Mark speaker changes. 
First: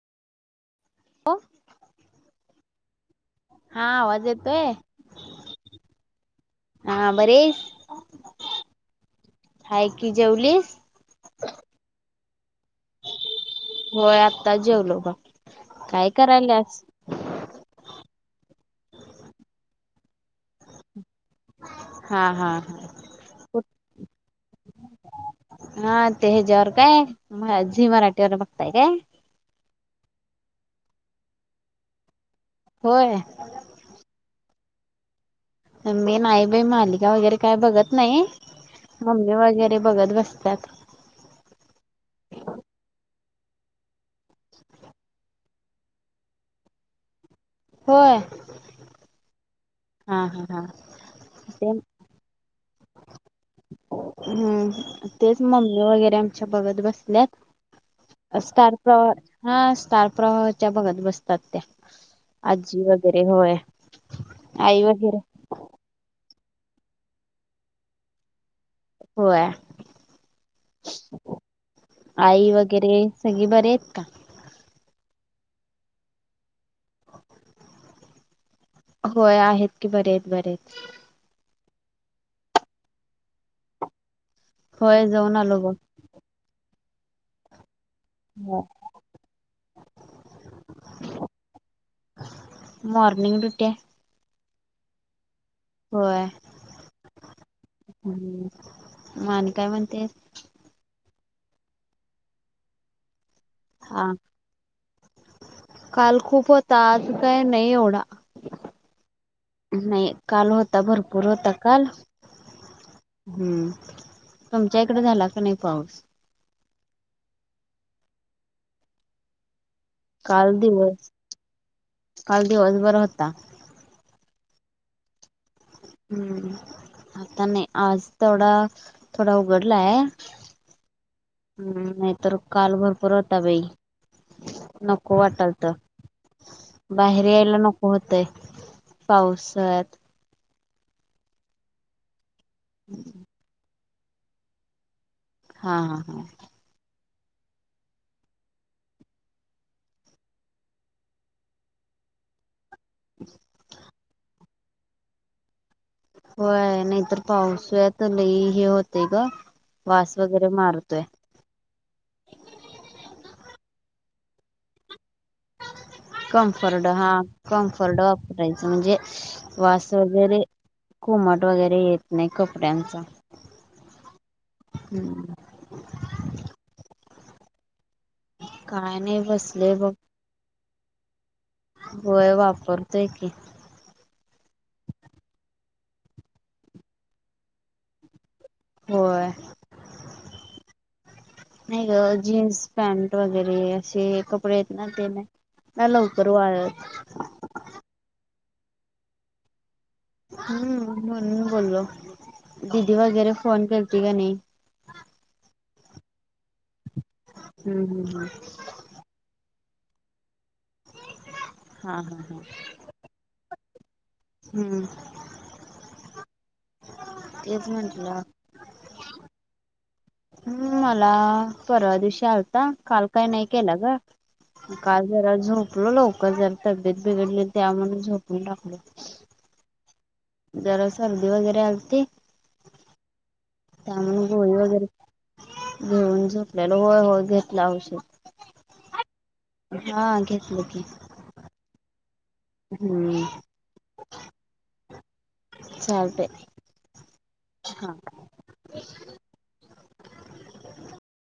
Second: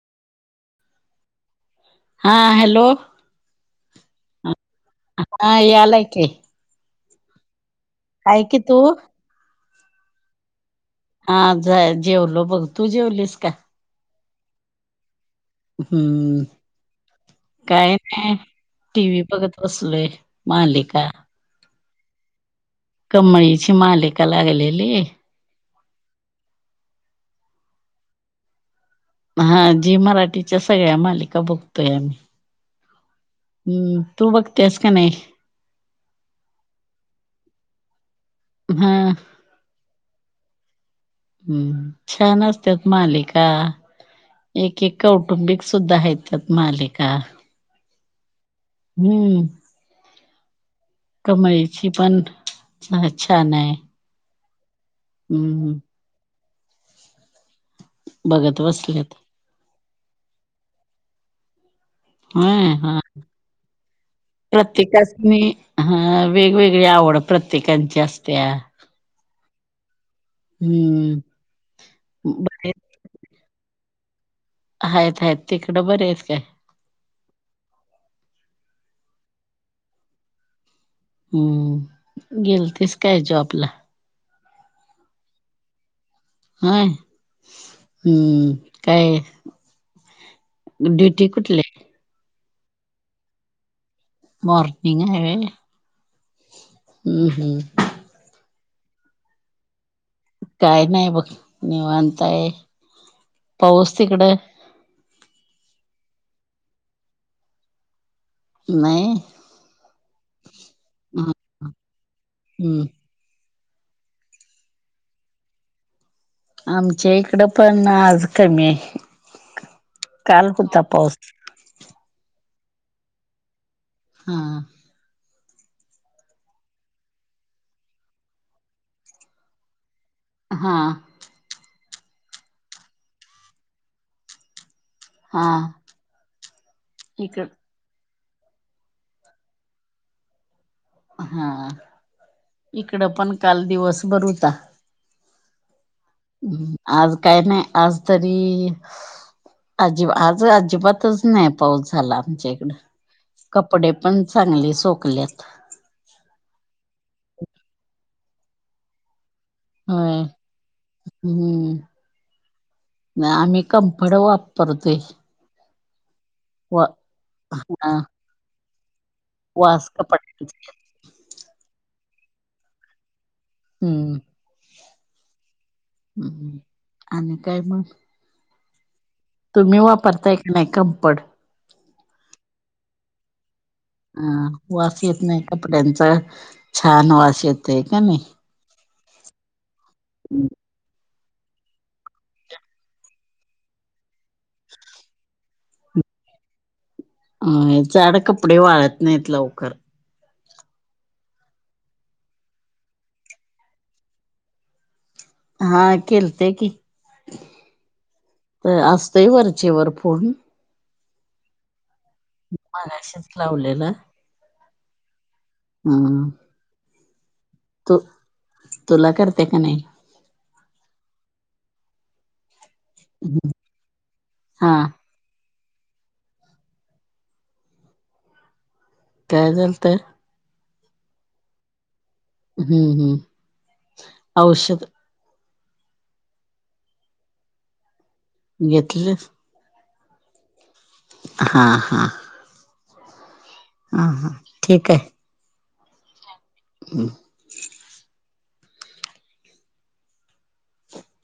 Speaker 1: हो
Speaker 2: हा, हॅलो.
Speaker 1: हा, आवाज येतोय?
Speaker 2: हा यायलाय कि.
Speaker 1: हा, बरी हाईस?
Speaker 2: हाय की तू?
Speaker 1: हाय कि जेवलीस?
Speaker 2: हा जाय जेवलो बघ, तू जेवलीस काय?
Speaker 1: होय आत्ताच जेवलो बघ. काय
Speaker 2: हम्म.
Speaker 1: करायल्यास
Speaker 2: काय नाय टी व्ही बघत बसलोय मालिका.
Speaker 1: हा, हा, ह.
Speaker 2: कमळीची मालिका लागलेली.
Speaker 1: हा ते हेज्यावर काय, म, झी मराठीवर बघताय काय?
Speaker 2: हा झी मराठीच्या सगळ्या मालिका बघतोय आम्ही.
Speaker 1: होय.
Speaker 2: हम्म, तू बघतेस काय नाही?
Speaker 1: मी नाही बाई, मालिका वगैरे काय बघत नाही,
Speaker 2: हा
Speaker 1: मम्मी वगैरे बघत बसत्यात.
Speaker 2: हम्म, छान असत्यात मालिका. एक एक कौटुंबिक सुद्धा आहेत त्यात मालिका.
Speaker 1: होय.
Speaker 2: हम्म.
Speaker 1: हा, हा, हा. ते
Speaker 2: कमळीची पण छान हाय.
Speaker 1: हम्म, तेच मम्मी वगैरे आमच्या बघत बसल्यात.
Speaker 2: बघत
Speaker 1: स्टार प्रवाह,
Speaker 2: बसलेत
Speaker 1: हा स्टार प्रवाहाच्या बगत बसतात त्या.
Speaker 2: होय
Speaker 1: अज्जी
Speaker 2: हा
Speaker 1: वगैरे होय, आई वगैरे.
Speaker 2: ह, वेगवेगळी आवड प्रत्येकांची असतीया.
Speaker 1: व्हयं,
Speaker 2: हम्म
Speaker 1: आई
Speaker 2: बरेच
Speaker 1: वगैरे सगळी बरी आहेत का?
Speaker 2: आहेत, आहेत तिकडं बरे आहेत काय?
Speaker 1: होय आहेत की, बरे आहेत, बरे आहेत.
Speaker 2: हम्म, गेलतीस काय जॉबला?
Speaker 1: होय जाऊन आलो बघ.
Speaker 2: व्हयं. हम्म काय, ड्युटी कुठली हाय?
Speaker 1: मॉर्निंग ड्युटी हाय.
Speaker 2: मॉर्निंग हाय व्हयं?
Speaker 1: व्हयं म आणि काय म्हणतेस?
Speaker 2: काय नाही बघ, निवांत हाय, पाऊस
Speaker 1: हा
Speaker 2: तिकडं?
Speaker 1: काल खूप होता आज काय नाही एवढा.
Speaker 2: नाही
Speaker 1: नाही काल होता भरपूर होता काल
Speaker 2: हम्म
Speaker 1: हम्म, तुमच्या इकड झाला काय नाही पाऊस?
Speaker 2: आमच्या इकड पण, आज कमी हाय.
Speaker 1: काल दिवस, काल दिवसभर होता.
Speaker 2: हा.
Speaker 1: हम् आता नाही आज तेवढा थोडा उघडलाय
Speaker 2: हा
Speaker 1: हम्म नाहीतर काल भरपूर होता बाई नको
Speaker 2: हा
Speaker 1: वाटालत बाहेर
Speaker 2: इकड
Speaker 1: यायला नको होतय पावसाळ्यात
Speaker 2: हा हा इकड पण काल दिवस भर होता.
Speaker 1: हा हा हा.
Speaker 2: आज काय नाही आज तरी अजिब आज अजिबातच नाही पाऊस झाला आमच्या इकडं.
Speaker 1: [unintelligible]
Speaker 2: कपडे पण चांगले सोकल्यात.
Speaker 1: हो नाहीतर पाऊस आहे तर लई हे होतय ग वास
Speaker 2: होय
Speaker 1: वगैरे मारतोय.
Speaker 2: हम्म आम्ही कंफड वापरतोय. वा
Speaker 1: कॉम्फर्ड हा
Speaker 2: अ
Speaker 1: कम्फर्ट वापरायच म्हणजे वास वगैरे कोमट वगैरे येत नाही कपड्यांचा.
Speaker 2: हम्म
Speaker 1: हम्म
Speaker 2: ह् आणि काय मग
Speaker 1: काय नाही बस
Speaker 2: तुम्ही वापरताय का नाही कम्फर्ट?
Speaker 1: होय वापरतोय की
Speaker 2: अ वास येत नाही कपड्यांचा छान वास येत आहे का नाही.
Speaker 1: होय.
Speaker 2: हम्म
Speaker 1: नाही ग जीन्स पॅन्ट वगैरे असे कपडे आहेत ना ते नाही ना लवकर वाळत.
Speaker 2: अ जाड कपडे वाळत नाहीत लवकर
Speaker 1: हम्म म्हणून बोललो दिदी वगैरे फोन केलती का नाही?
Speaker 2: हा केलती की.
Speaker 1: हम्म हम् हम्म
Speaker 2: असतय वरचे वर फोन
Speaker 1: हा हा.
Speaker 2: मगाशीच लावलेला
Speaker 1: हम्म
Speaker 2: हम्.
Speaker 1: तेच म्हटल.
Speaker 2: तुला करत्या का नाही?
Speaker 1: हम् मला परवा दिवशी आता काल काही नाही केलं ग
Speaker 2: हा
Speaker 1: काल. जरा झोपलो लवकर जरा तब्येत बिघडली त्या म्हण झोपून टाकलो
Speaker 2: काय झालत?
Speaker 1: जरा सर्दी वगैरे आलती
Speaker 2: हम्म हम्म
Speaker 1: त्यामुळे गोळी
Speaker 2: औषध
Speaker 1: वगैरे घेऊन झपलेलं होय होय घेतलं औषध.
Speaker 2: घेतलस
Speaker 1: हा घेतलं की
Speaker 2: हा हा.
Speaker 1: हम्म
Speaker 2: हां हां ठीक आहे.
Speaker 1: चालतय
Speaker 2: [inaudible]
Speaker 1: हा